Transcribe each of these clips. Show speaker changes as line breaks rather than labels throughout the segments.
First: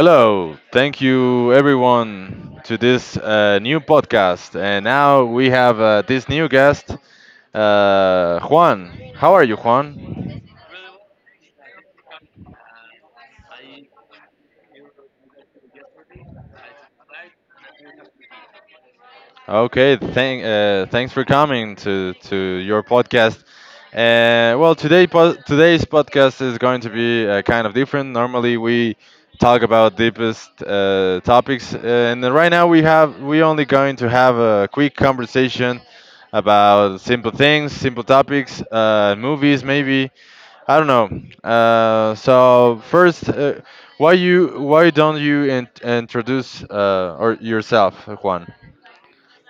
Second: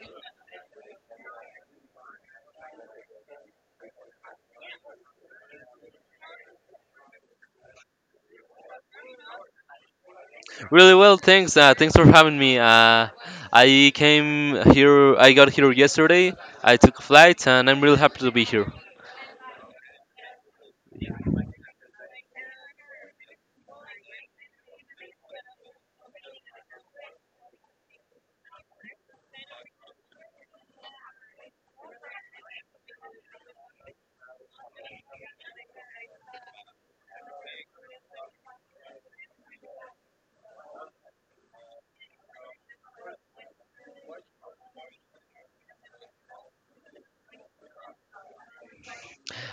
Hello, thank you everyone to this new podcast. And now we have this new guest, Juan. How are you, Juan?
Really well, thanks. Thanks for having me. I came here. I got here yesterday. I took a flight, and I'm really happy to be here.
Okay, thanks for coming to your podcast. Well, today's podcast is going to be kind of different. Normally, we talk about deepest topics, and then right now we only going to have a quick conversation about simple things, simple topics, movies, maybe. I don't know. So first, why don't you introduce or yourself, Juan?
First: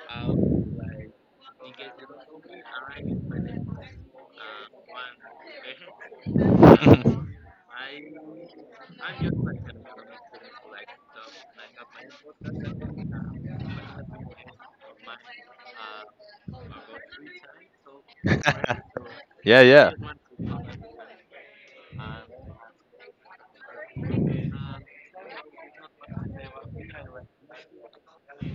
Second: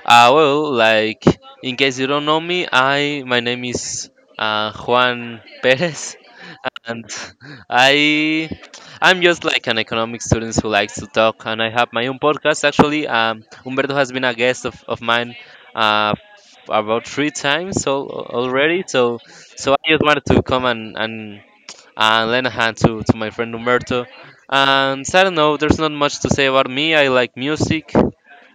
Like in case you don't know me, I my name is Juan Perez, and I I'm just like an economic student who likes to talk, and I have my own podcast. Actually, Humberto has been a guest of mine uh, about three times al already. So
Yeah,
so I
yeah.
just wanted to come and lend a hand to my friend Humberto. And so I don't know, there's not much to say about me. I like music.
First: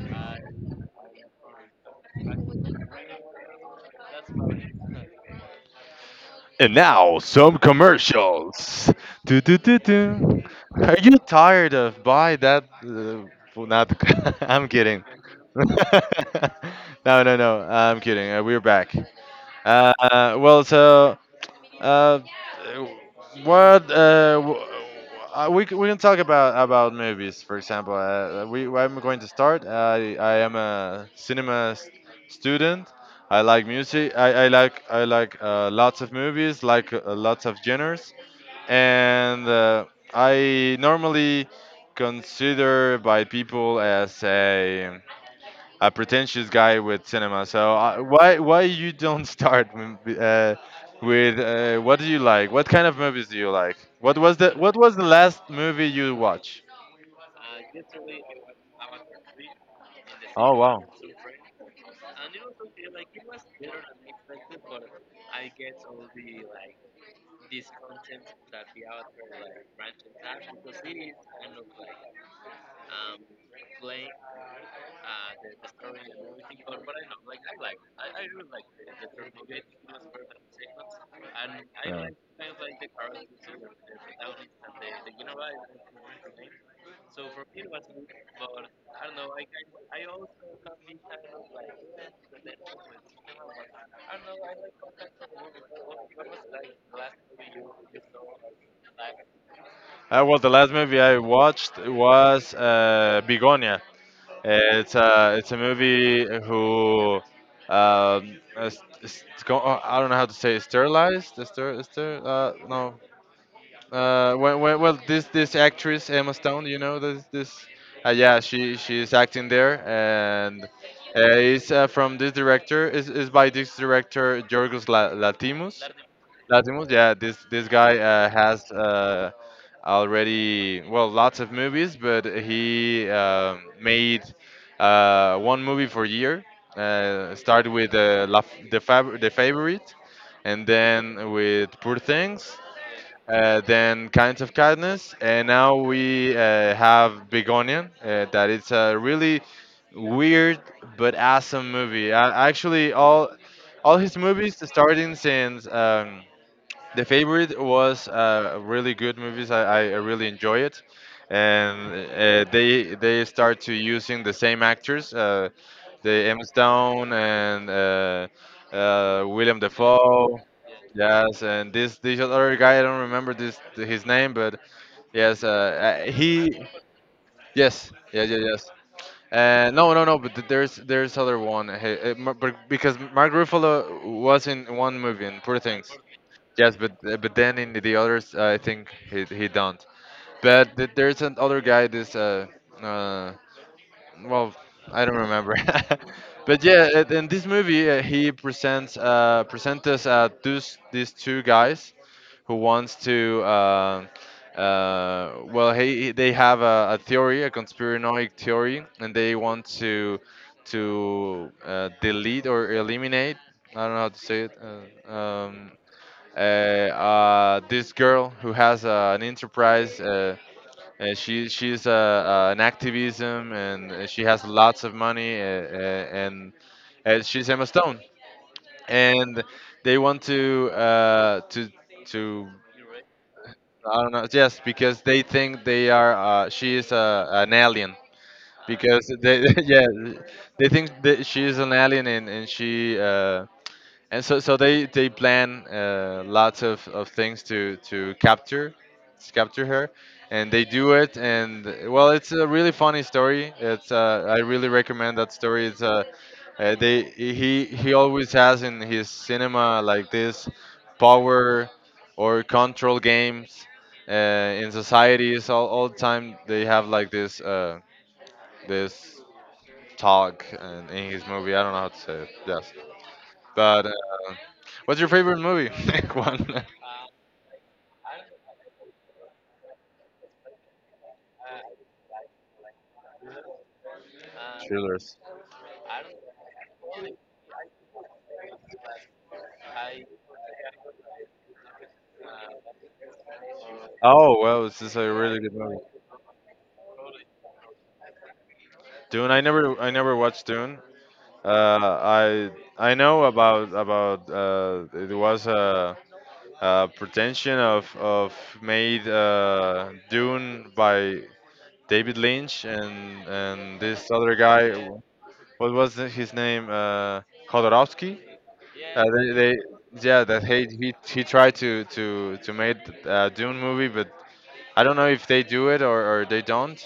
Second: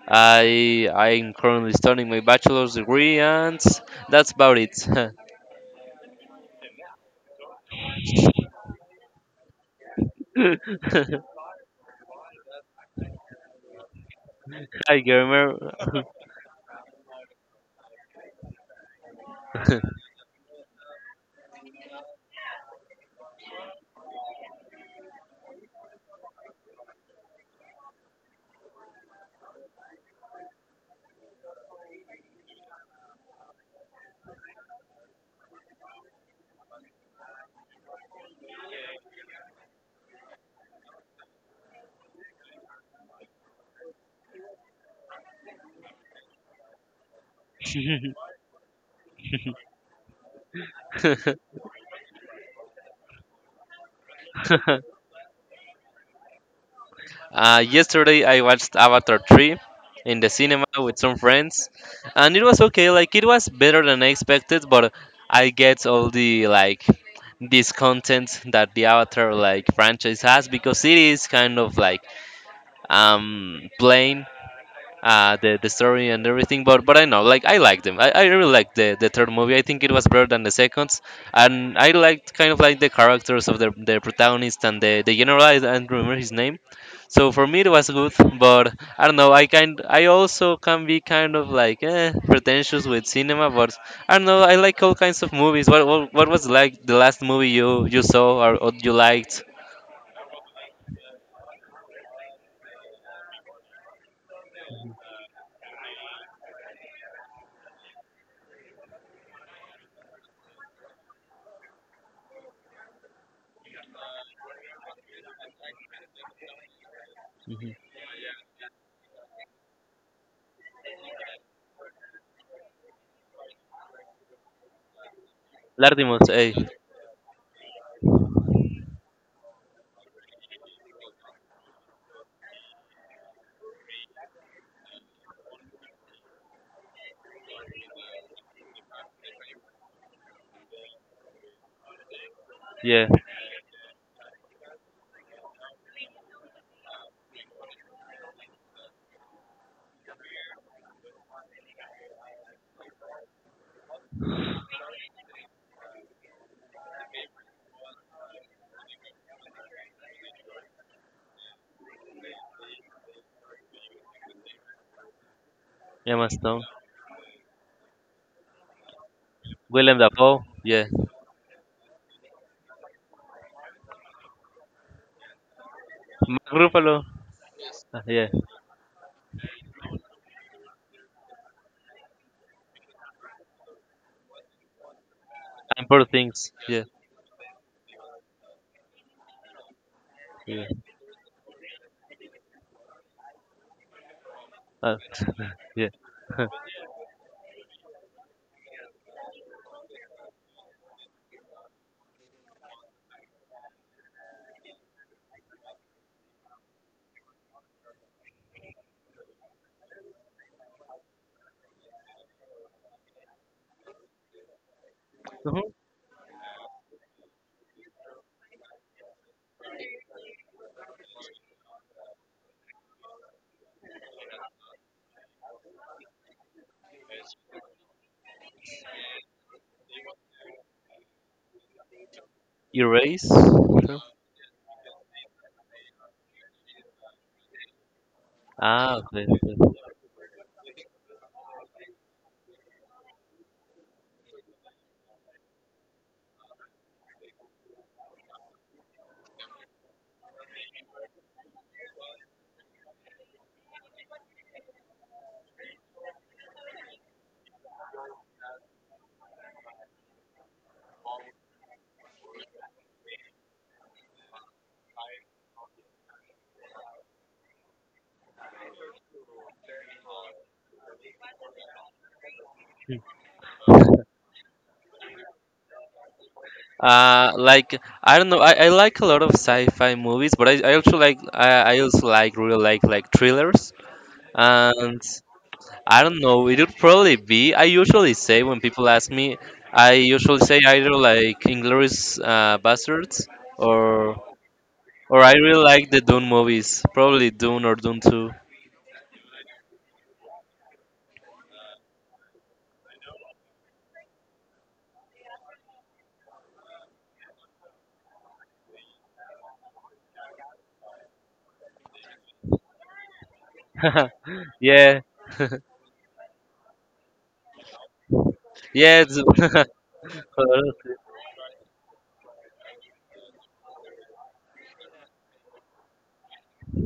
I'm currently studying my bachelor's degree, and that's about it.
And now some commercials. Do, do, do, do. Are you tired of buy that? Well, not. The- I'm
Hi,
kidding.
gamer.
No, no, no. I'm kidding. We're back. Uh, well, Uh, what uh, w- we can talk about movies. For example, we I'm going to start. I am a cinema student. I like music. I like lots of movies, like lots of genres, and I normally consider by people as a pretentious guy with cinema. So why you don't start with what do you like? What kind of movies do you like? What was the last movie you watched?
Yesterday I watched Avatar 3 in the
Oh
cinema
wow.
with some friends, and it was okay. Like it was better than I expected, but I get all the like this content that the Avatar like franchise has because it is kind of like plain, the story and everything. But I know, like I liked them. I really liked the third movie. I think it was better than the seconds, and I
Yeah.
liked kind of like the characters of the protagonist and the general. I don't remember his name. So for me it was good, but I don't know. I also can be kind of like, pretentious with cinema, but I don't know. I like all kinds of movies. What was like the last movie you saw, or you liked?
Well, the last movie I watched was Begonia. It's a movie who I don't know how to say it, sterilized. No, this actress Emma Stone, you know this, yeah, she's acting there, and it's from this director is by this director Yorgos Latimus.
Lardimus, eh?
Latimus, yeah, this guy has already well lots of movies, but he made one movie for a year. Start with La the the favorite, and then with Poor Things,
Yeah.
then Kinds of Kindness, and now we have Big Onion. That it's a really weird but awesome movie. Actually, all his movies, starting since the favorite was really good movies. I really enjoy it, and they start to using the same actors, the
Yeah.
Emma Stone and William
Willem
Dafoe.
Dafoe, yeah.
Yes, and this other guy, I don't remember this his name, but yes, uh,
Mark
he,
Ruffalo,
yes, yeah,
yeah.
yeah, yes. No, no, no, but there's other one, because Mark Ruffalo was in one movie in Poor
And
Things.
Poor Things,
Yes,
yeah.
but then in the others, I think he don't.
Yeah.
But there's an other guy, this uh, well
Uh,
I don't remember
yeah.
but yeah in this movie he presents us these two guys who wants to they have a theory a conspiranoid theory and they want to delete or eliminate I don't know how to say it uh,
Mhm.
um, this girl who has an enterprise she's an activism and she has lots of money and she's Emma Stone and they want to to
Erase,
I
sure.
don't know, yes, because they think they are she is an alien
Ah,
because
okay,
they
okay.
yeah they think that she is an alien and she and so they plan lots of things to capture her, and they do it. And well, it's a really funny story. It's I really recommend that story. It's they he always has in his cinema like this power or control games uh, in societies all the time. They have like this this talk and in his movie. I don't know how to say it. Yes. But what's your favorite movie? One
Uh, like I don't know. I like a lot of sci-fi movies, but I also I also like really like thrillers. And
thrillers.
I don't know. It would probably be. I usually say when people ask me, I usually say either like Inglourious Bastards or.
Oh well, this is a
Or I
really good
really
movie.
like the Dune movies. Probably Dune or Dune 2.
Dune. I never watched Dune. Uh, I I know about it was a pretension of made Dune by David Lynch and this other guy.
Yeah.
What was his name? Jodorowsky.
Yeah. It's-
They yeah that he tried to make a Dune movie, but I don't know if they do it or they don't.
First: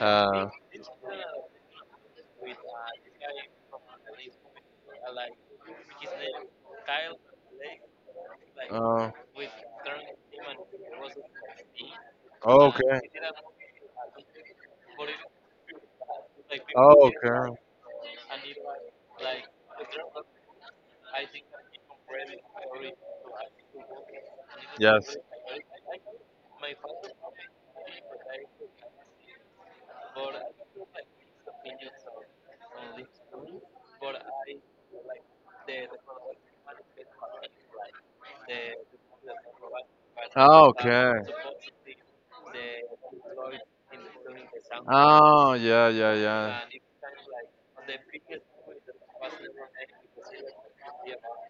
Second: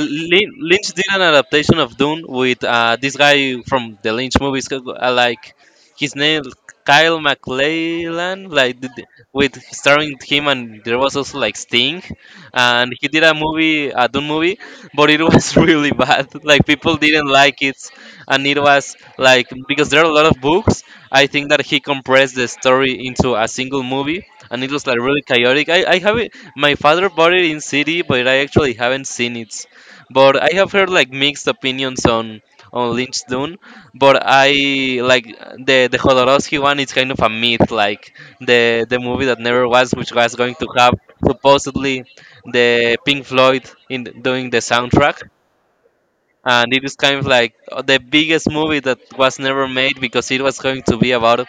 Uh,
Lynch did an adaptation of Dune with this guy from the Lynch movies, like his name Kyle MacLachlan, like did-
uh,
with starring him, and there was also like Sting,
oh,
and
okay.
he did a movie, a Dune movie, but it was really bad. Like people
Oh,
didn't
okay.
like it, and it was like because there are a lot of books. I think that he compressed the story into a single movie, and it was like
Yes.
really chaotic. I have it. My father bought it in CD, but I actually haven't seen it. But I have heard like mixed opinions on Lynch Dune. But I like the Jodorowsky one is kind of a myth, like the movie that never was, which was going to
Oh,
have
okay.
supposedly the Pink Floyd in doing the soundtrack.
Oh, yeah, yeah, yeah.
And it is kind of like the biggest movie that was never made, because it was going to be about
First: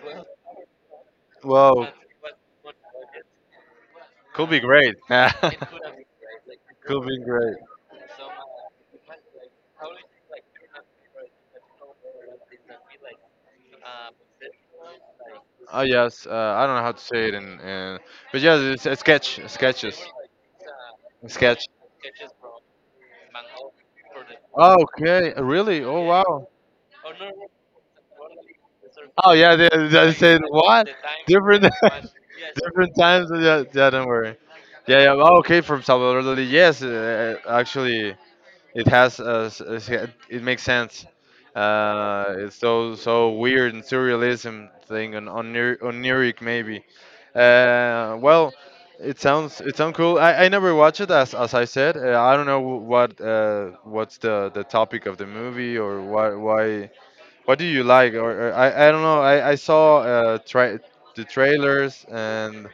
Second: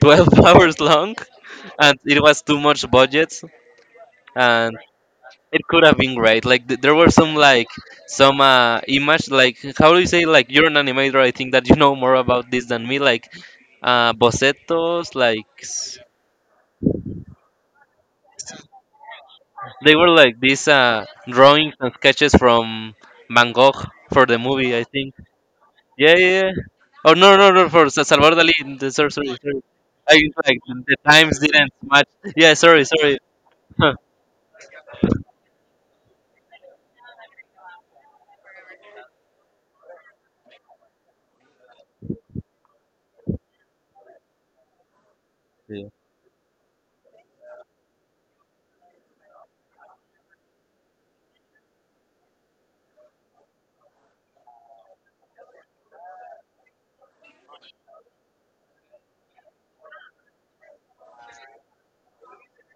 12 hours long,
Whoa.
and it was too much budget.
Could be
And
great.
it could have been great. There
Could
were
be
some
great.
like some image, like how do you say, like you're an animator. I think that you know more about this than me. Like bocetos,
Oh, yes. I don't know how to say it in, but yeah, it's a sketch,
they
sketches,
were like these
sketch.
drawings and sketches from Van Gogh for the movie.
Oh,
I think.
okay, really? Oh
Yeah, yeah,
wow.
yeah. Oh no, no, no, for Salvador Dali. Sorry, sorry,
Oh yeah,
sorry.
they
I
said
like
what?
The times
Different
didn't match. Yeah, sorry,
different
sorry.
times. Yeah, yeah, don't worry. Yeah, yeah. Well, okay, from Salvador Dali. Yes, actually, it has. It makes sense. It's so weird and surrealism thing on oniric maybe. Well, it sounds cool. I never watched it as I said. I don't know what what's the topic of the movie or why. What do you like? Or I don't know. I saw the trailers and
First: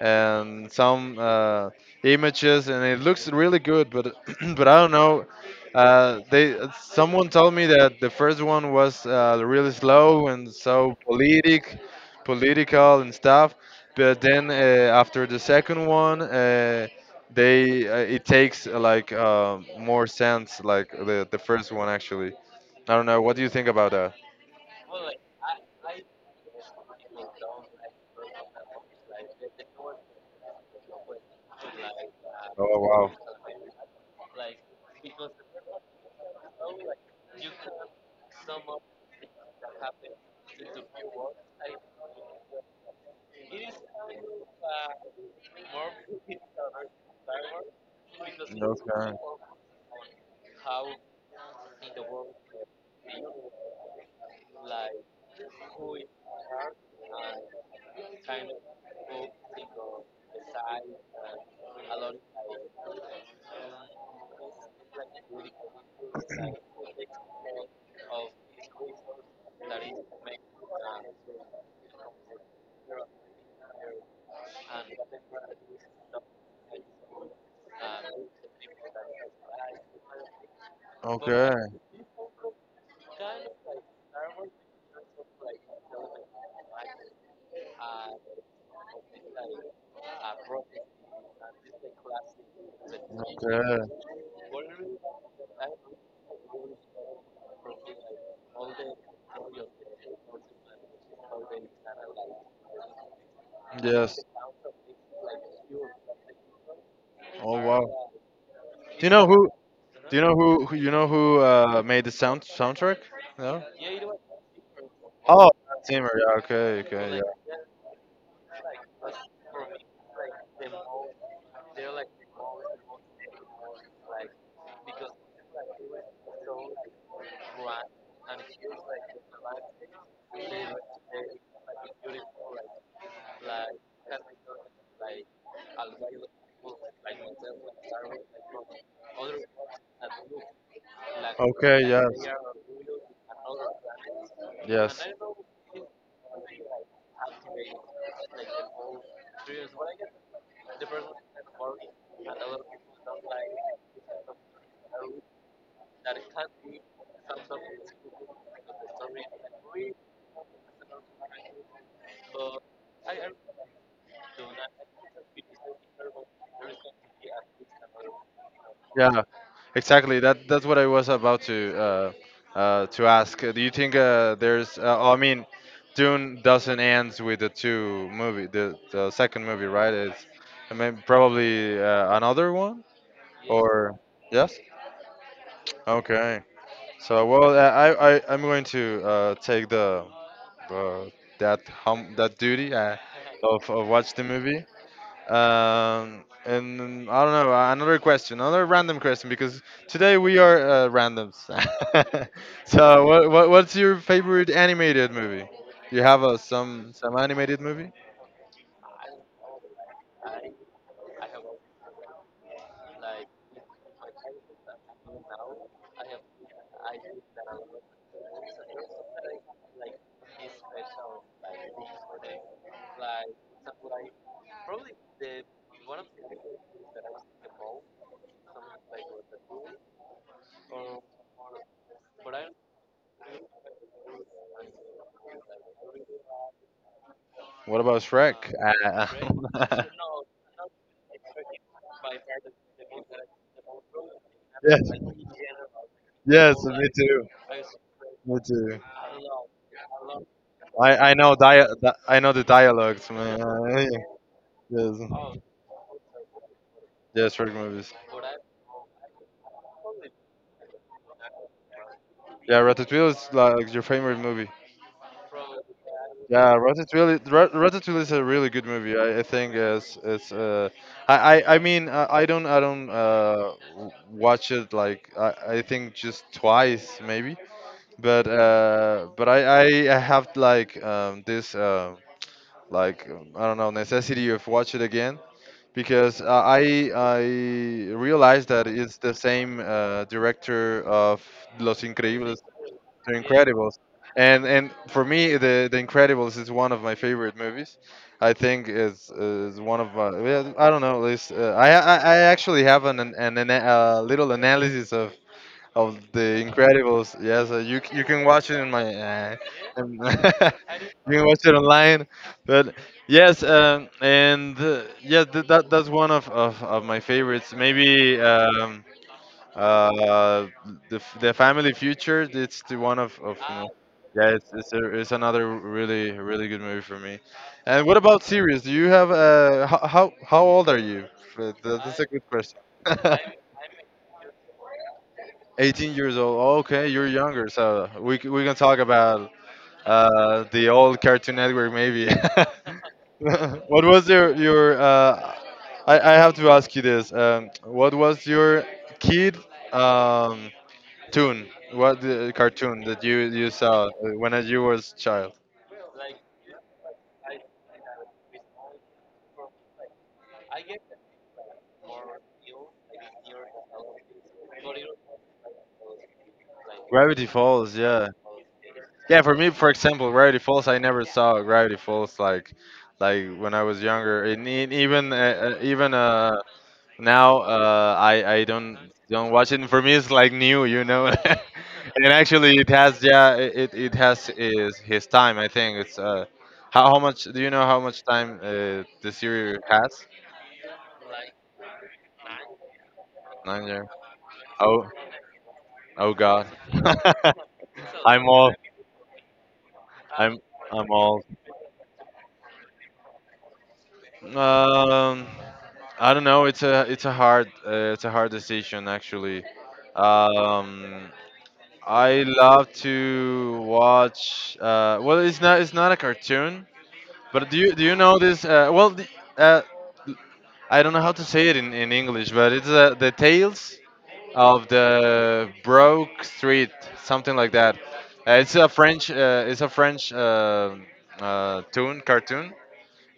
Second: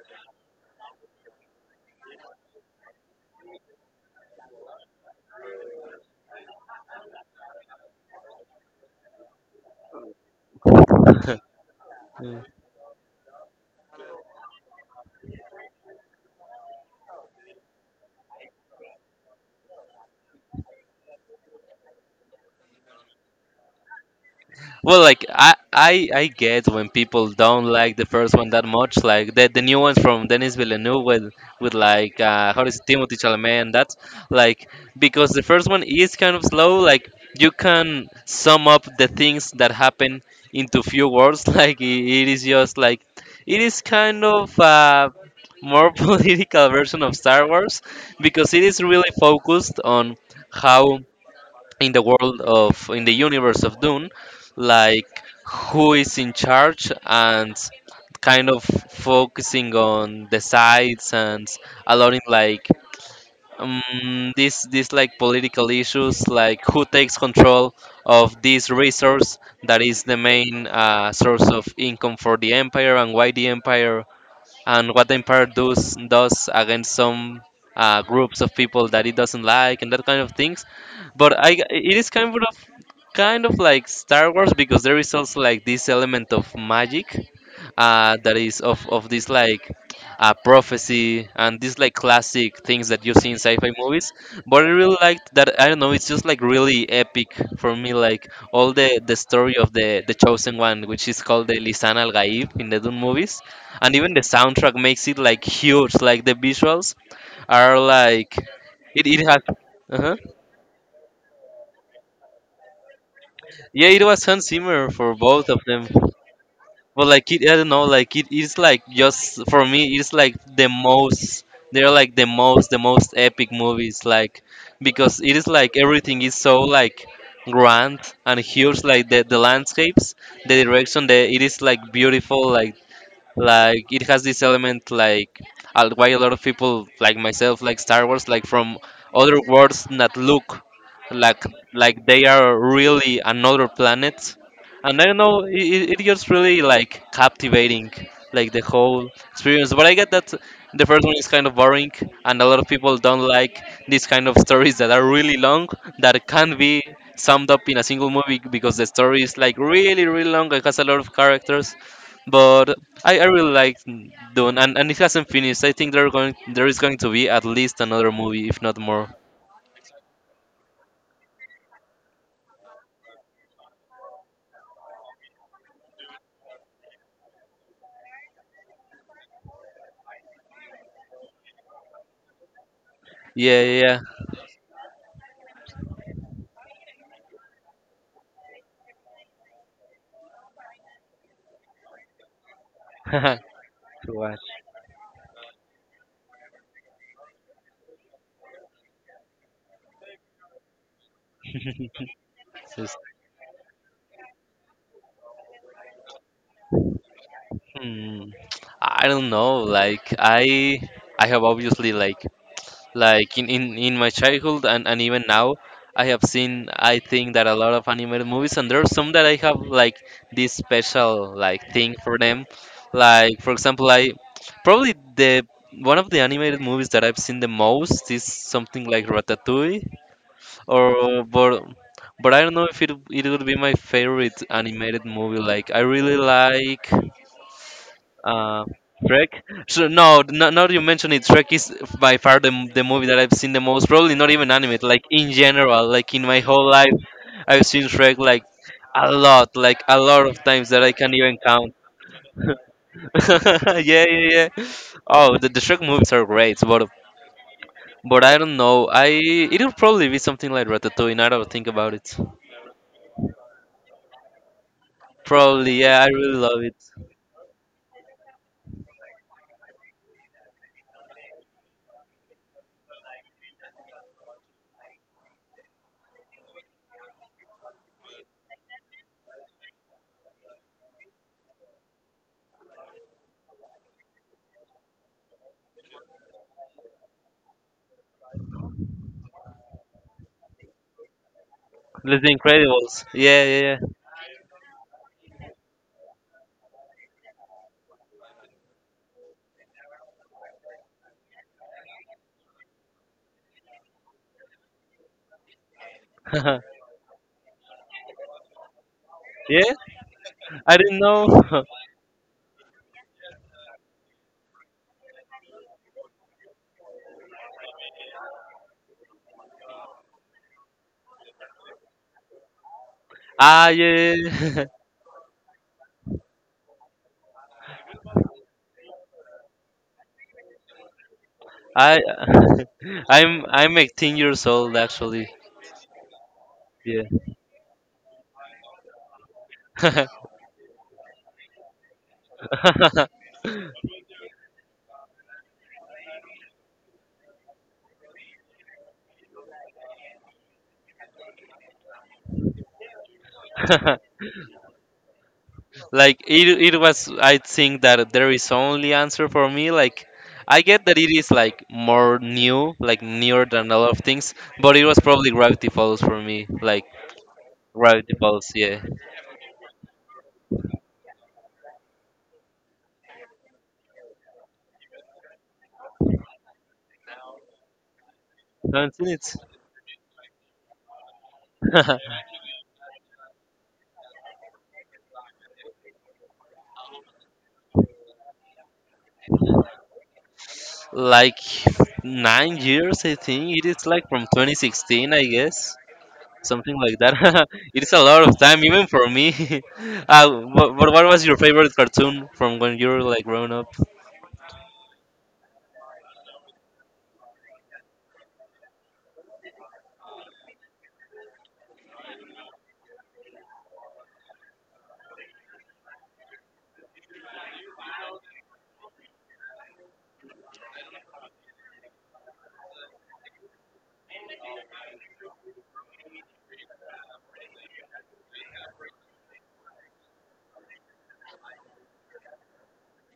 some images, and it looks really good. But but I don't know. They someone told me that the first one was really slow and so politic, political and stuff. But then after the second one, they it takes like more sense, like the first one actually. I don't know. What do you think about that?
Well, like I get when people don't like the first one that much. Like the new ones from Denis Villeneuve with like, how
Oh
is it,
wow.
Timothy Chalamet and that, like because the first one is kind of slow. Like you can sum up the things that happen into few words. Like it is just like it is kind of a more political version of Star Wars because it is really
Okay.
focused on how in the world of, in the universe of Dune, like who is in charge and kind of focusing on the sides, and allowing like, these this like political issues like who takes control of this resource that is the main source of income for the empire, and why the empire and what the empire does against some groups of people that it doesn't like, and that kind of things.
Okay.
But I,
Okay.
it is kind of like Star Wars, because there is also like this element of magic, that is of this like prophecy and these like classic things that you see in sci-fi movies. But I really liked that. I don't know, it's just like really epic for me, like all the story of the chosen one, which is called the Lisan Al Gaib in the Dune movies. And even
Yes.
the soundtrack makes it like huge, like the visuals
Oh
are
wow.
like,
Do you
it
know
has.
who?
Uh-huh.
Who, you know who made the sound soundtrack? No.
Yeah, it was Hans Zimmer for
Oh,
both of
Hans
them.
Zimmer. Yeah. Okay.
But
Okay.
like it,
Yeah.
I don't know, like it is like just for me, it's like the most. They're like the most epic movies, like because it is like everything is so like grand and huge, like the landscapes, the direction, the, it is like beautiful. Like it has this element like why a lot of people like myself like Star Wars, like from other worlds that look like
Okay.
like
Yes.
they are really another planet.
Yes.
And I don't know, it it gets really like captivating, like the whole experience. But I get that the first one is kind of boring, and a lot of people don't like these kind of stories that are really long, that can be summed up in a single movie because the story is like really really long. It has a lot of characters, but I really like Dune, and it hasn't finished. I think there are going there is going to be at least another movie, if not more.
Yeah. Exactly. That's what I was about to ask. Do you think there's? Oh, I mean, Dune doesn't ends with the two movie, the second movie, right? It's, I mean, probably another one
Yeah,
or
yeah,
yes. Okay. So well, I'm going to take the uh, that hum that duty.
yeah.
Of
To
watch the
watch.
movie. And I don't know, another question, another random question, because today we are randoms.
Just,
So, what's your favorite animated movie? Do you have some animated movie?
hmm, I don't know. I have obviously like in my childhood, and even now I have seen, I think, that a lot of animated movies, and there are some that I have like this special like thing for them. Like for example, I probably, the one of the animated movies that I've seen the most is something like Ratatouille or. But I don't know if it would be my favorite animated movie. Like I really like,
What about Shrek?
uh, Shrek.
Uh,
So no, no, now that you mention it, Shrek is by far the movie that I've seen the most. Probably not even animated.
yes,
Like in general, like in my
yes,
whole
me
life,
too,
I've seen Shrek
me too.
like a lot of times that I
I, I
can't
know
even count.
dia- I know the dialogues, man.
Yeah, yeah, yeah.
Yes,
Oh, the Shrek movies are great, but
yes, Shrek movies.
I don't know. I, it'll probably be something like Ratatouille. Now that I think about it,
Yeah, Ratatouille is like your favorite movie.
probably yeah. I really
Yeah,
love it.
Ratatouille. Ratatouille is a really good movie. I think it's. I, I mean I don't watch it, like I think just twice maybe. But I have like this like I don't know, necessity of watch it again because I realized that it's the same director of Los
Like The
Increíbles.
Incredibles.
The
Yeah,
Incredibles.
yeah,
And for me, the Incredibles is one of my favorite movies. I think is one of my. Yeah, I don't know. I actually have an ana- little analysis of the
yeah.
Incredibles. Yes, you you can watch it in my.
Yeah.
In-
I didn't
you can watch it
know.
online, but yes, and yeah, that's one of my favorites. Maybe. Uh, the the family future. It's the one of you know.
Ah, yeah,
Yeah,
yeah,
it's
yeah.
it's another really good movie for me. And what about series? Do you have how old are you? That's
I
a good question.
I'm 18 years old actually.
18 years old. Oh, okay,
Yeah.
you're younger, so we can talk about the old Cartoon Network maybe. What was your I have to ask you this. What was your kid, um cartoon. What cartoon that you saw when you was child?
Like it was, I think that there is only answer for me, like I get that it is like more new, like newer than a lot of things, but it was probably Gravity Falls for me. Like
Gravity Falls. Yeah.
Gravity Falls, yeah.
Yeah. For me, for example, Gravity Falls. I never saw Gravity Falls like when I was younger. And even now I
Haven't seen
don't
it.
watch it. For me, it's like new. And actually, it has, yeah, it has is his time. I think it's how much do you know how much time the series has?
Like 9 years, I think. It
Nine
is
years.
like from twenty
Oh,
sixteen I guess.
oh God,
Something like that. It's a lot
I'm
of
old.
time, even for me.
I'm I'm
What,
old.
was your favorite cartoon from when you were like growing up?
Um, I don't know. It's a hard decision actually. Um, I love to watch. Well, it's not a cartoon, but do you know this? Well, uh, I don't know how to say it in English, but it's the tales of the broke street, something like that. It's a French, tune cartoon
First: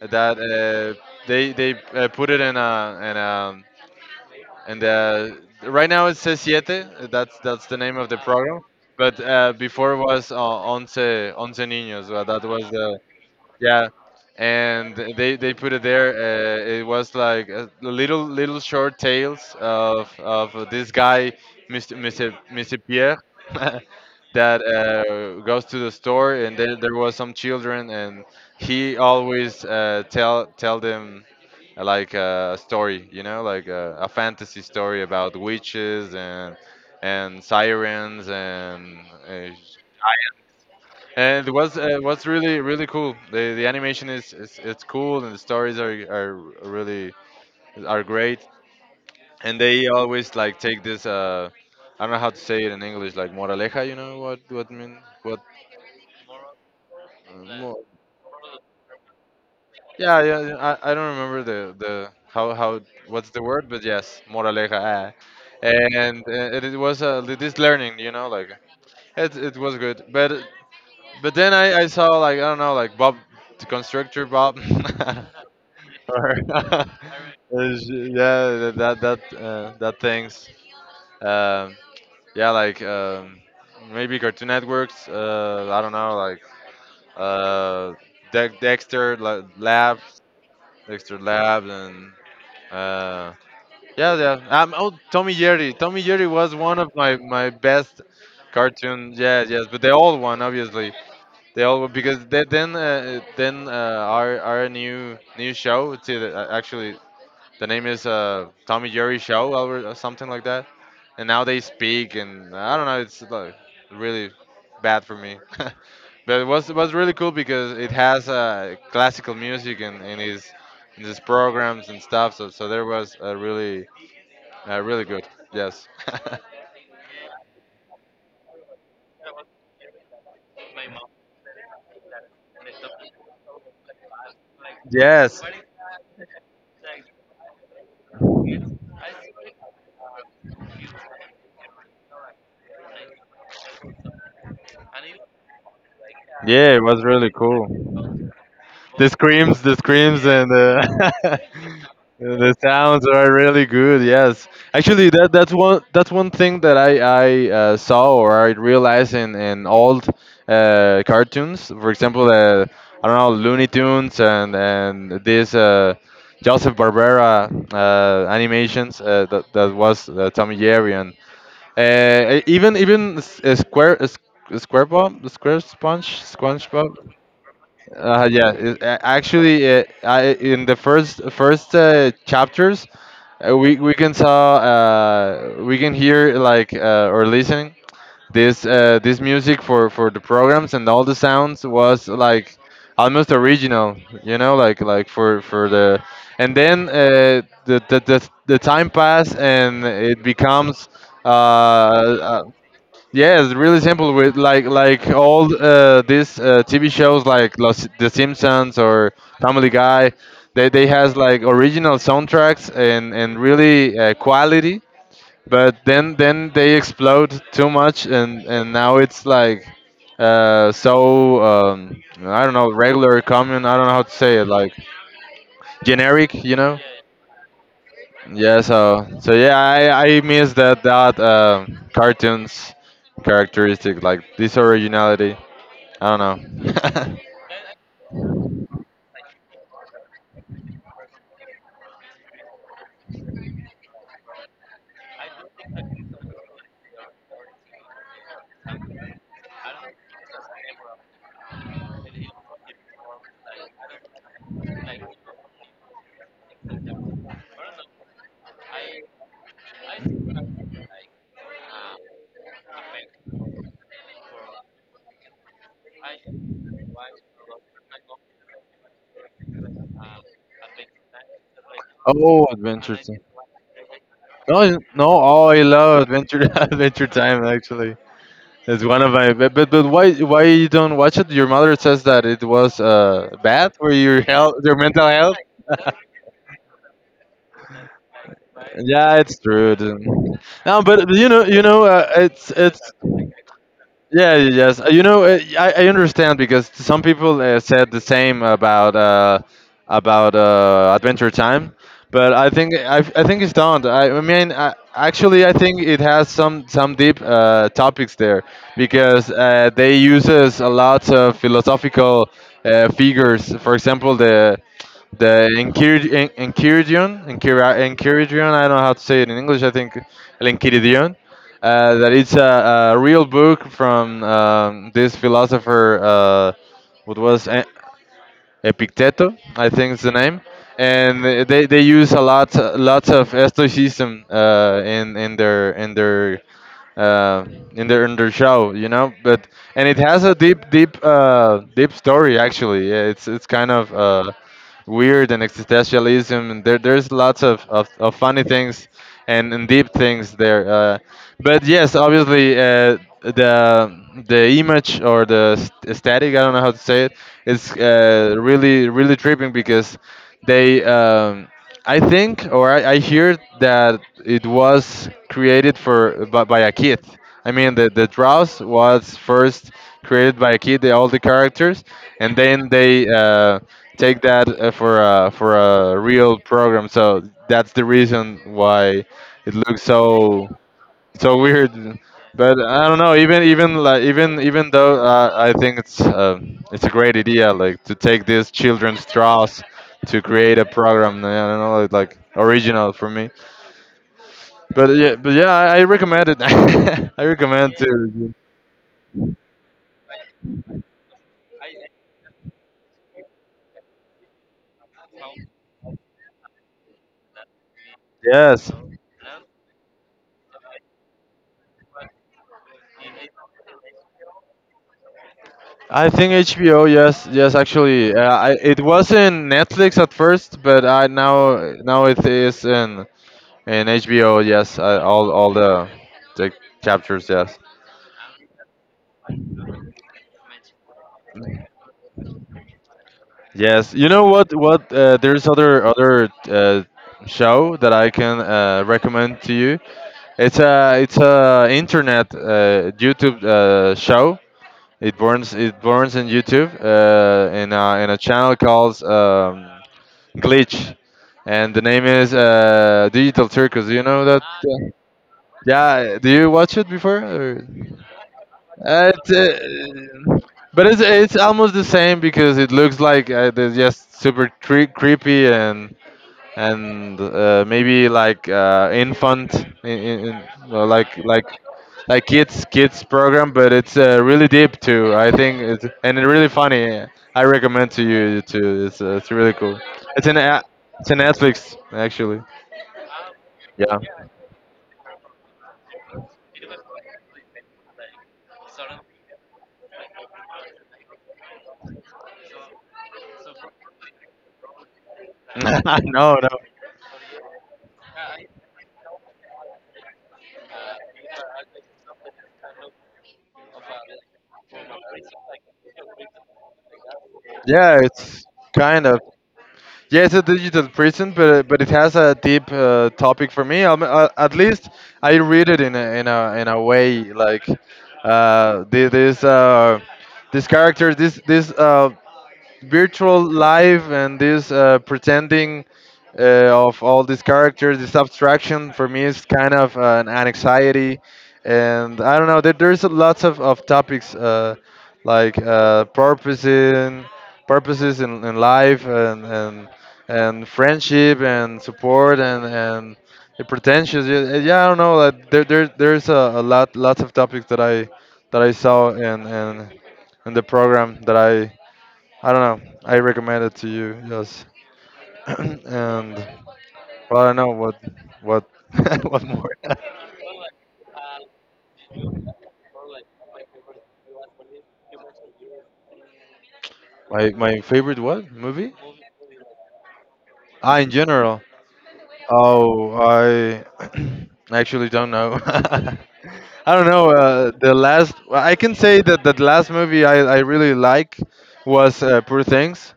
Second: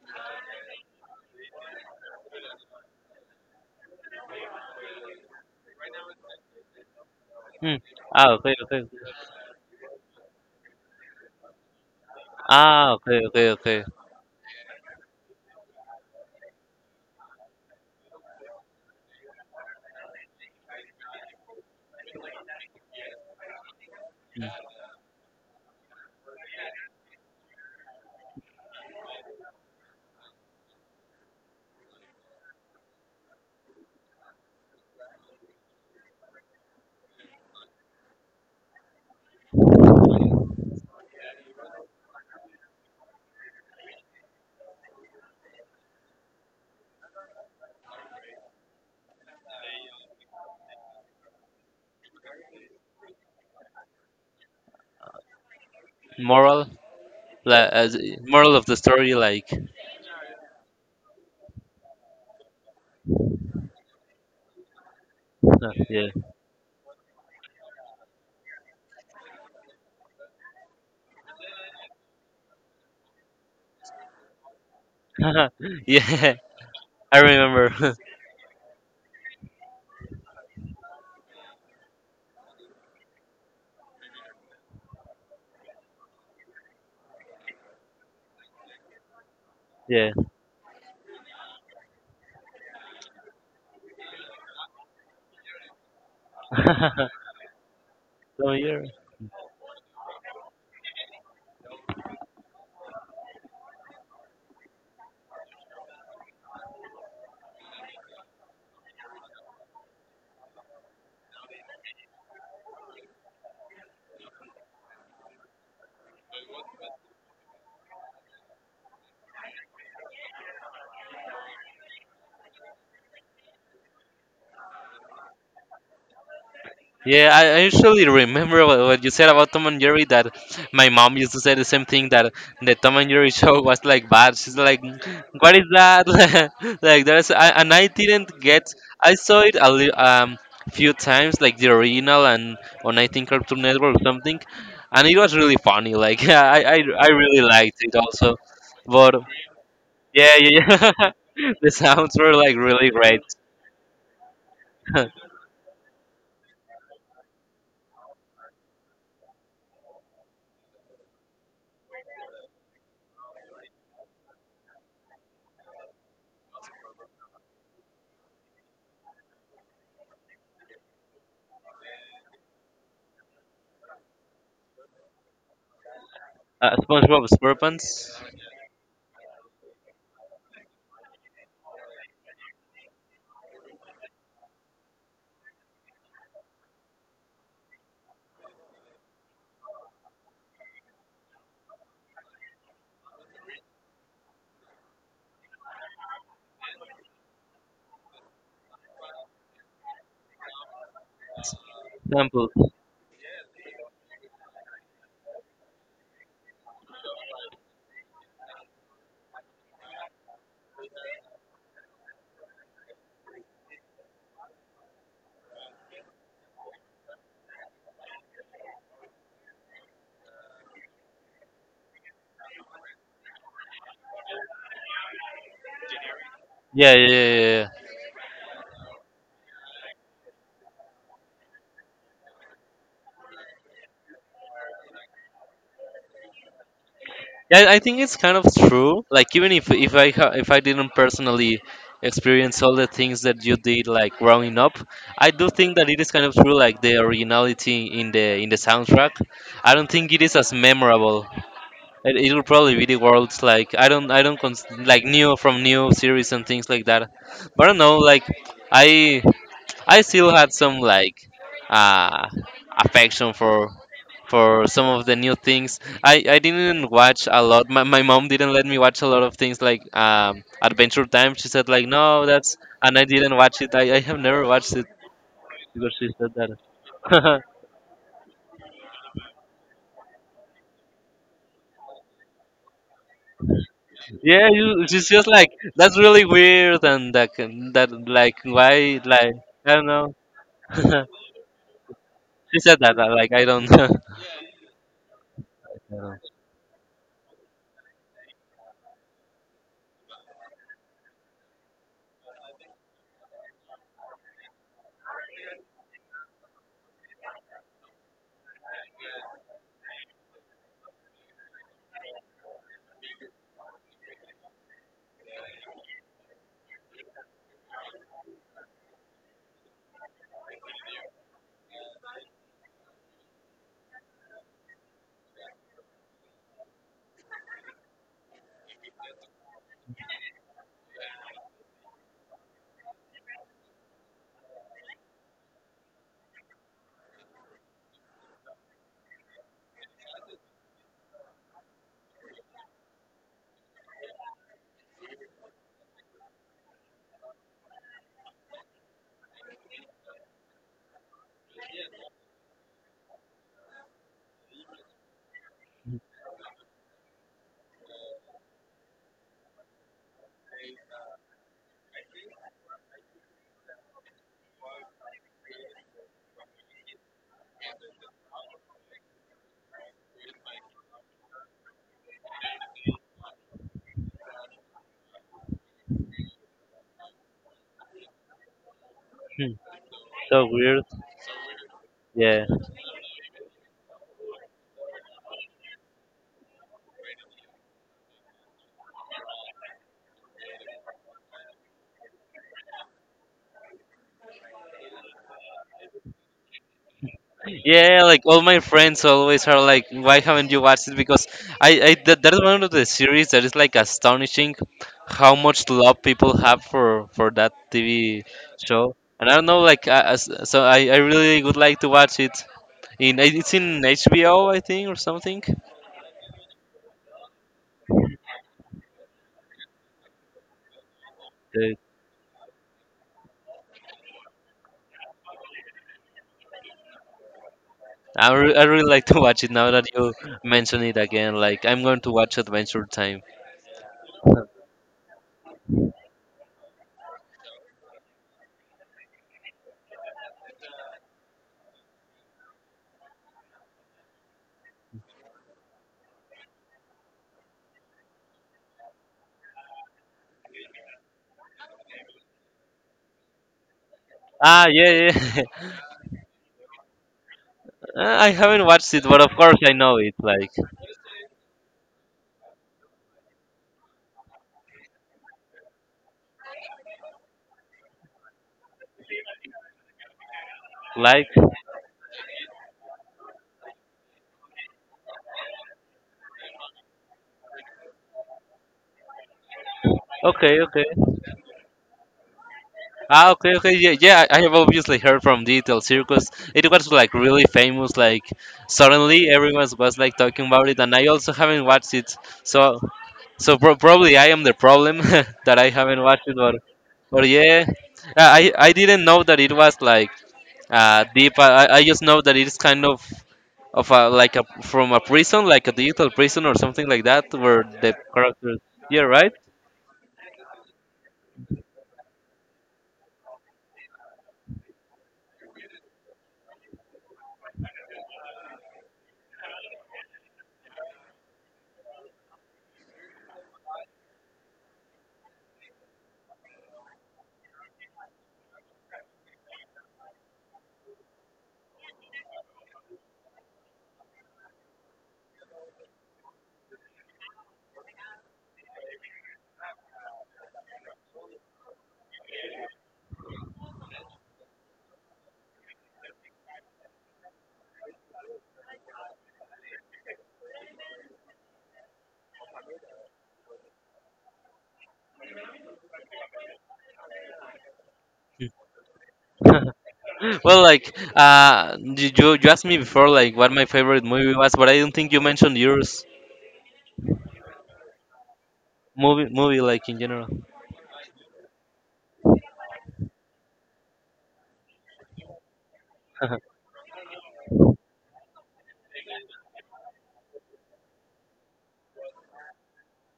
that they put it in a, and right now it's c siete. That's
Hmm.
the name of the
Ah, okay,
program.
okay.
But before was Once, Once Niños. Well, that was
Ah,
the...
okay, okay, okay.
yeah, and they put it there. It was like little short tales of this guy, Mr. Pierre. That goes to the store, and there was some children, and he always tell them, like, a story, like a fantasy story about witches and sirens uh, and it was was really cool. The animation is it's cool, and the stories are really are great. And they always, like, take this. I don't know how to say it in English, like, moraleja. You know what mean, what...
Moral,
Uh,
like,
mo-
as moral of the story, like,
Yeah, yeah, yeah, I don't remember the how what's the word, but yes, moraleja. Ah. And
uh,
it was this learning, like it was good. But then I saw, like, I don't know, like, Bob the Constructor, Bob.
yeah, yeah.
Or
I remember.
yeah, that things. Um, yeah, like, maybe Cartoon Networks. I don't know, like, uh, Dexter Lab,
Yeah.
Dexter Lab, and Uh, yeah, yeah. Oh, Tommy Jerry. Tommy Jerry was one of my my best
So year.
cartoons. Yeah, yes, but the old one, obviously. The old one because then our new show. It's actually, the name is Tommy Jerry Show, or something like that. And now they speak, and I don't know. It's like really bad for me. But it was really cool because it has classical music in his programs and stuff. So there was a really, really good. Yes.
Yeah, I usually remember what you said about Tom and Jerry, that my mom used to say the same thing, that the Tom and Jerry show was like bad. She's like,
Yes.
"What is that?" Like there's I, and I didn't get. I saw it a few times like the original and on, I think, Cartoon Network or something, and it was really funny. Like I,
Yeah, it was
I
really
really
cool.
liked it also, but
The screams,
yeah
and
yeah,
the...
yeah. The sounds were like
the
really
sounds
great.
are really good. Yes,
uh,
actually, that's one thing that I saw, or I realized in old cartoons. For example, I don't know, Looney Tunes, and this Joseph Barbera animations, that was Tommy Jerry, and even Square, Square Bob Square Sponge SpongeBob.
SpongeBob SquarePants
Yeah, actually, in the first chapters, we can saw, we can hear, like, or listen, this music for the programs, and all the sounds was like almost original, you know, like, for the... and then the time pass, and it becomes, uh, uh,
samples.
yes, really simple, with, like, all these TV shows like Los, The Simpsons, or Family Guy. They has, like, original soundtracks, and really quality. But then they explode too much, and now it's like, so, I don't know, regular, common. I don't know how to say it, like, generic. You know.
Yeah, yeah, yeah, yeah, yeah.
Yeah, so yeah, I miss that, cartoons characteristic, like this originality. I don't know.
Yeah, I think it's kind of true. Like even if I ha- if I didn't personally experience all the things that you did like growing up, I do think that it is kind of true. Like the originality in the soundtrack, I don't think it is as memorable. It will probably be the world's, like, new from new series and things like that. But I don't know. Like I I still had some, like uh, affection for some of the new things. I didn't watch a lot. My mom didn't let me watch a lot of things like Adventure Time. She said like no
Oh,
that's and
Adventure
I
Time.
didn't watch it. I have never
No,
watched
it's-
it
no. Oh, I
because
love
she said
Adventure Adventure
that.
Time. Actually, it's one of my... But, but why you don't watch it? Your mother says that it was bad for your
Yeah,
health, your
you, she's
mental
just
health.
like that's really weird and that, like, why,
Yeah,
like
it's
I
true.
don't know.
It- no,
She
but you know,
said
it's...
that like I don't.
Yeah, yes. You know,
I
I
don't know.
understand because some people said the same about, Adventure Time, but I think, I think it's don't. I mean, actually, I think it has some deep topics there because they uses a lot of philosophical figures. For example, the Enchiridion, Enchiridion, Enchiridion. I don't know how to say it in English. I think El Enchiridion. That it's a real book from, this philosopher. What was Epicteto? I think is the name. And they use a lot, lots of Stoicism in their in their uh, in their in their show, you know. But and it has a deep, deep, deep story, actually. Yeah, it's kind of weird and existentialism. And there's lots of funny things, and deep things there. But yes, obviously, the image, or the static, I don't know how to say it, is really, really tripping because they... I think, or I hear that it was created for, by a kid. I mean, the Drows was first created by a kid, all the characters, and then they take that for for a real program. So that's the reason why it
Hmm,
looks
so weird.
so weird.
Yeah.
But I don't know. Even though I think it's a great idea, like to take these children's draws to create a program. I don't know, like, original for me. But yeah, I recommend it. I recommend
Yeah, like
to.
all my friends always are like, why haven't you watched it? Because I that is one of the series that is like astonishing how much love people have for that TV
Yes.
show. And I don't know, like, I, as, so I really would like to watch it. In it's in HBO, I think, or something.
I think HBO. Yes, yes. Actually, it was in Netflix at first, but I
Uh,
now it is in HBO. Yes, all the chapters. Yes.
I really like to watch it now that you mention it again. Like, I'm going to watch Adventure Time.
Yes, you know what? What, there's other show that I can recommend to you. It's a internet, YouTube show. It burns in YouTube, in in a channel called, Glitch, and the name is Digital Circus. Do you know that?
Ah,
Yeah.
yeah, yeah.
Yeah, do you watch it before? Or?
I haven't watched it,
Uh,
but of
it's,
course I know it.
uh, but it's almost the same because it looks like they're just super creepy, and maybe, like, infant, in, in, in, uh, like
Like,
like like kids program, but it's really deep too. I think it's, and it's really funny. I recommend to you too. It's really cool. It's an
okay,
a-
okay.
it's a Netflix, actually.
Ah, okay, okay, yeah,
Yeah.
yeah. I have obviously heard from Digital Circus. It was like really famous. Like suddenly, everyone was like talking about it, and I also haven't watched it. So, so probably I am the problem that I haven't watched
No,
it.
no.
Or yeah, I didn't know that it was like deep. I just know that it's kind of a like a from a prison, like a digital prison or something like that, where the
Yeah, it's
characters. Yeah,
kind of.
right.
Yeah, it's a digital prison, but it has a deep topic for me. At least I read it in a way, like, this this character, this virtual life, and this pretending of all these characters. This abstraction for me is kind of an anxiety, and I don't know. There's lots of topics, like, purpose in, purposes in life, and friendship, and support, and the pretentious. Yeah, yeah, I don't know. Like, there's a lot, lots of topics that I, saw in the program, that I don't know. I recommend it to you. Yes. And, well, I don't know what, what what more.
Well, like you asked me before, like what my favorite movie was, but I don't think you mentioned yours.
My favorite what movie?
Movie, movie, like in general.
Ah, in general. Oh, I actually don't know. I don't know. The last... I can say that the last movie I really like was Poor Things.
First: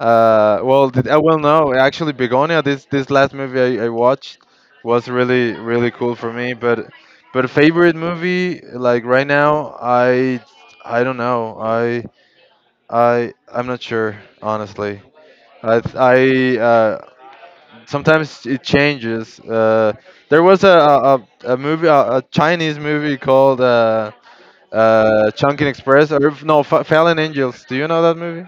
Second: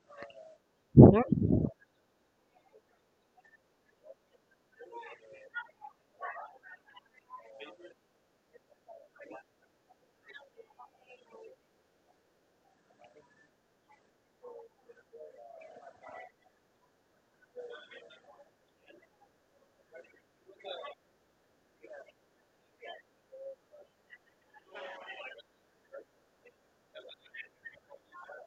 Well, well, no, actually, Begonia. This last movie I watched was really cool for me. But favorite movie, like, right now, I don't know. I'm not sure, honestly. I Sometimes it changes. There was a movie, a Chinese movie called, Chunkin Express, or no, Fallen Angels. Do you know that movie?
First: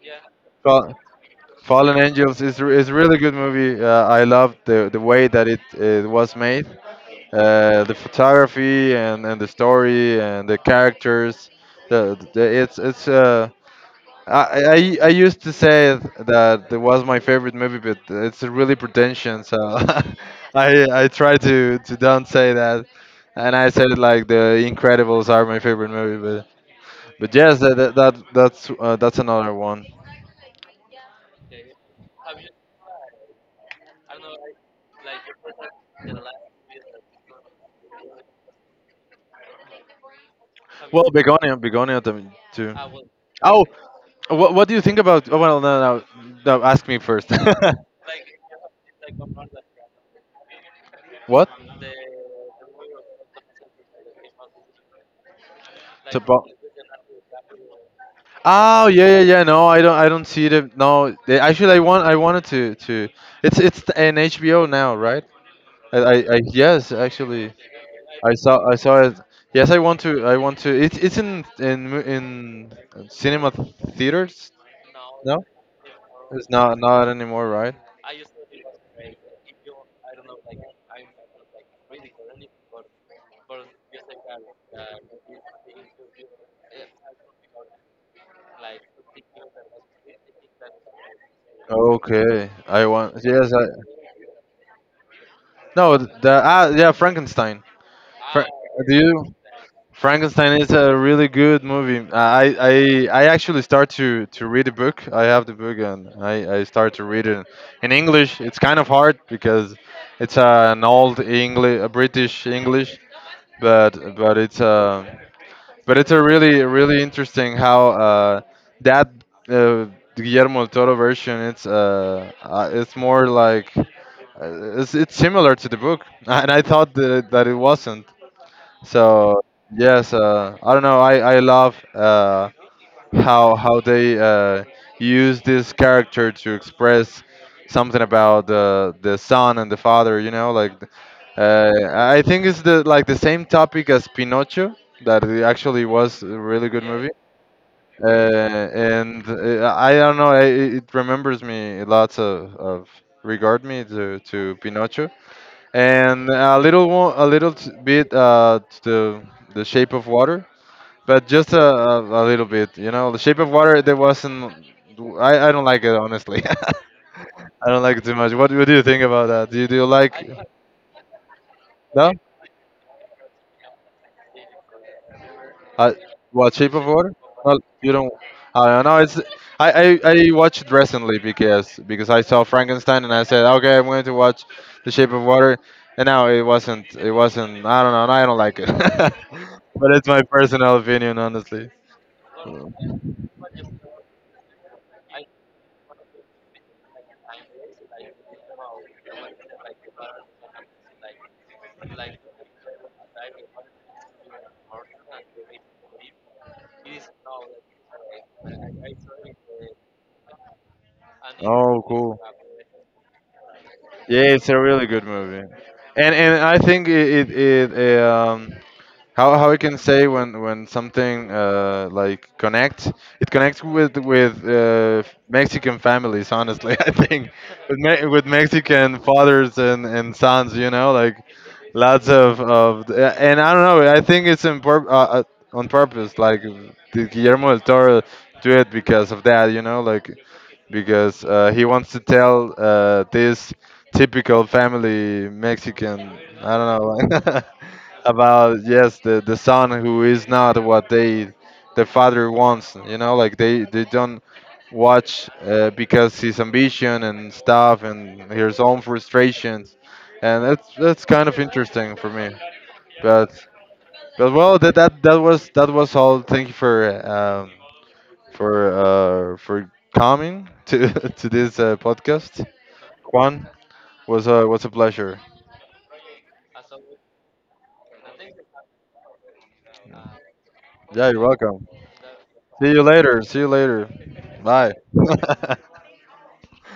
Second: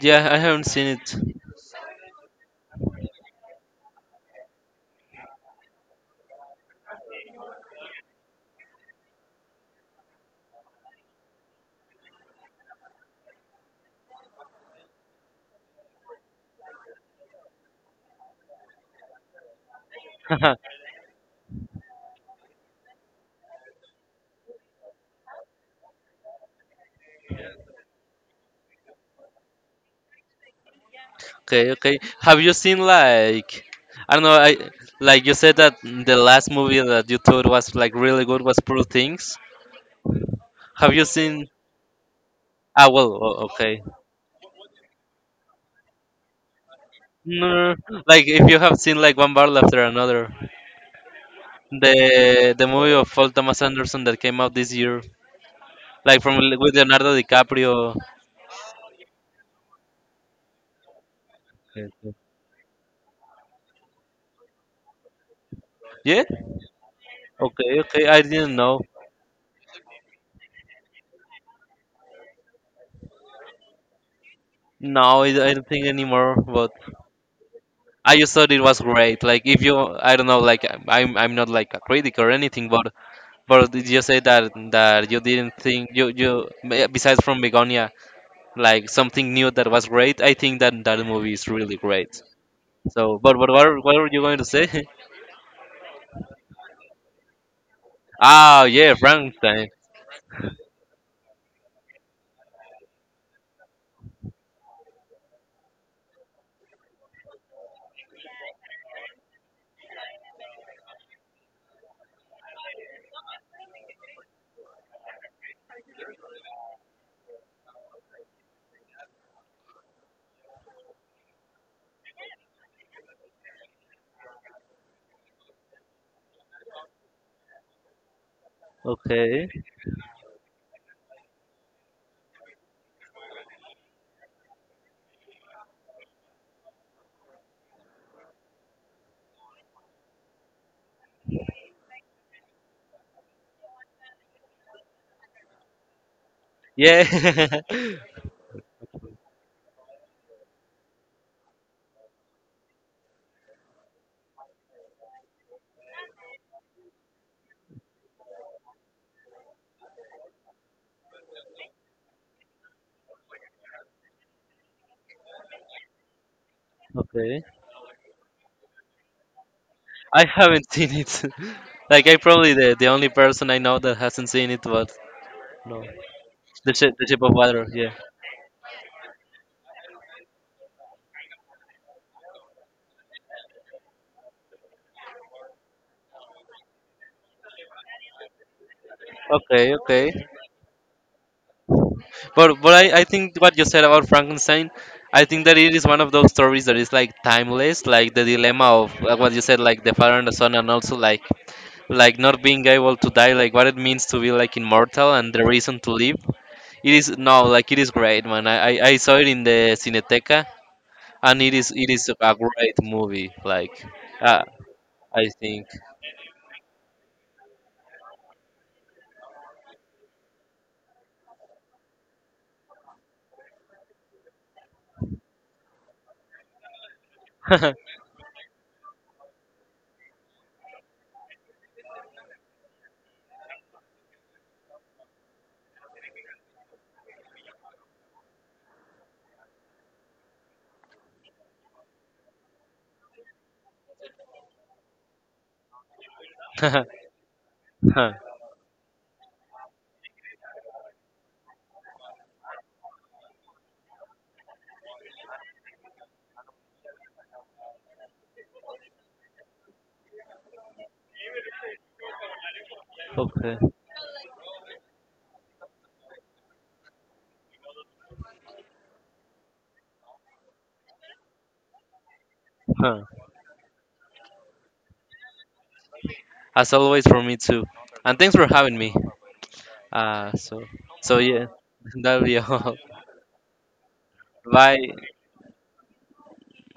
Yeah, I haven't seen
Fa-
it.
Fallen Angels is is really good movie. I love the way that it was made, the photography, and the story, and the characters. The it's I, I used to say that it was my favorite movie, but it's really pretentious. So I try to don't say that, and I said, like, the Incredibles are my favorite movie, but yes, that's another one.
Okay, okay. Have you seen, like, I don't know, I like you said that the last movie that you thought was like really good was Poor Things. Have you
Well,
seen?
Begonia, Begonia them too.
Ah, well,
Oh,
okay.
what, do you think about? Oh, well, no, no, no. Ask me first.
No, no, no, like if you have seen like one barrel after another,
What?
the movie of Paul Thomas Anderson that came out this year,
To
like from
bo-
with Leonardo DiCaprio.
Oh, yeah, yeah, yeah. No, I don't. I don't see the... No, they, actually, I want.
Okay.
I wanted to. To. It's an HBO now, right?
Yeah?
I Yes, actually,
Okay, okay. I didn't
I
know.
saw it. Yes, I want to. I want to. It's in cinema theaters.
No, I
No,
I don't think anymore.
it's
But
not anymore, right?
I just thought it was great. Like if you, I don't know. Like I'm not like a critic or anything. But did you say that that you didn't think you besides from Begonia, like something new that was great? I think that that movie is really great.
Okay, I want.
So, but
Yes, I...
what what were you going to say?
no. The... ah, yeah, Frankenstein. Fra-
Ah, yeah,
do you?
Frankenstein.
Frankenstein is a really good movie. I actually start to read the book. I have the book, and I start to read it in English. It's kind of hard because it's an old English, a British English, but but it's a really interesting how that, uh, Guillermo del Toro version, it's more like, it's similar to the book and I thought that it wasn't so...
Okay.
Yes, I don't know. I love, how they use this character to express something about the son and the father. You know, like, I think it's the, like the same topic as Pinocchio. That it actually was a really good
Yeah.
movie. And I don't know. It remembers me lots of... regard me to Pinocchio, and a little one, a little bit to the shape of water, but just a little bit. You know, the shape of water. There wasn't... I don't like it, honestly.
Okay.
I don't like it too much. What, do you think about that? Do you like?
I haven't seen it. Like
No?
I probably, the only person I know that hasn't seen it, but no,
Uh, what shape of
the
water?
shape of
Well,
water.
you
Yeah.
don't. I don't know. It's I watched recently because I saw Frankenstein, and I said, okay, I'm going to watch The Shape of Water, and now it wasn't. I don't know, I don't like it.
Okay,
But it's
okay.
my personal opinion, honestly.
But I think what you said about Frankenstein, I think that it is one of those stories that is like timeless, like the dilemma of what you said, like the father and the son, and also like not being able to die, like what it means to be like immortal and the reason to live. It is no, like it is great, man. I saw it in the Cineteca, and it is
Oh,
it is
cool.
a great movie. Like.
Yeah,
uh,
it's a really good
I
movie,
think.
and I think it, how we can say, when something, like, connects. It connects with, Mexican families, honestly, I think
Okay.
with Mexican fathers and sons, you know, like, lots of... and I don't know, I think it's in, uh, uh, on purpose, like the Guillermo del Toro do it because of that, you know, like, because he wants to tell this typical family Mexican, I don't know, about... yes, the son who is not what they... the father wants. You know, like they don't watch because his ambition and stuff, and his own frustrations, and that's kind of interesting for me. But well, that was all. Thank you for, um, for coming to, to this podcast.
Huh.
Juan, was a pleasure.
As always, for me too. And thanks for having me. Uh, so,
Yeah,
so
you're
yeah,
welcome.
that'll be
See
all.
you later. See you later. Bye.
Bye.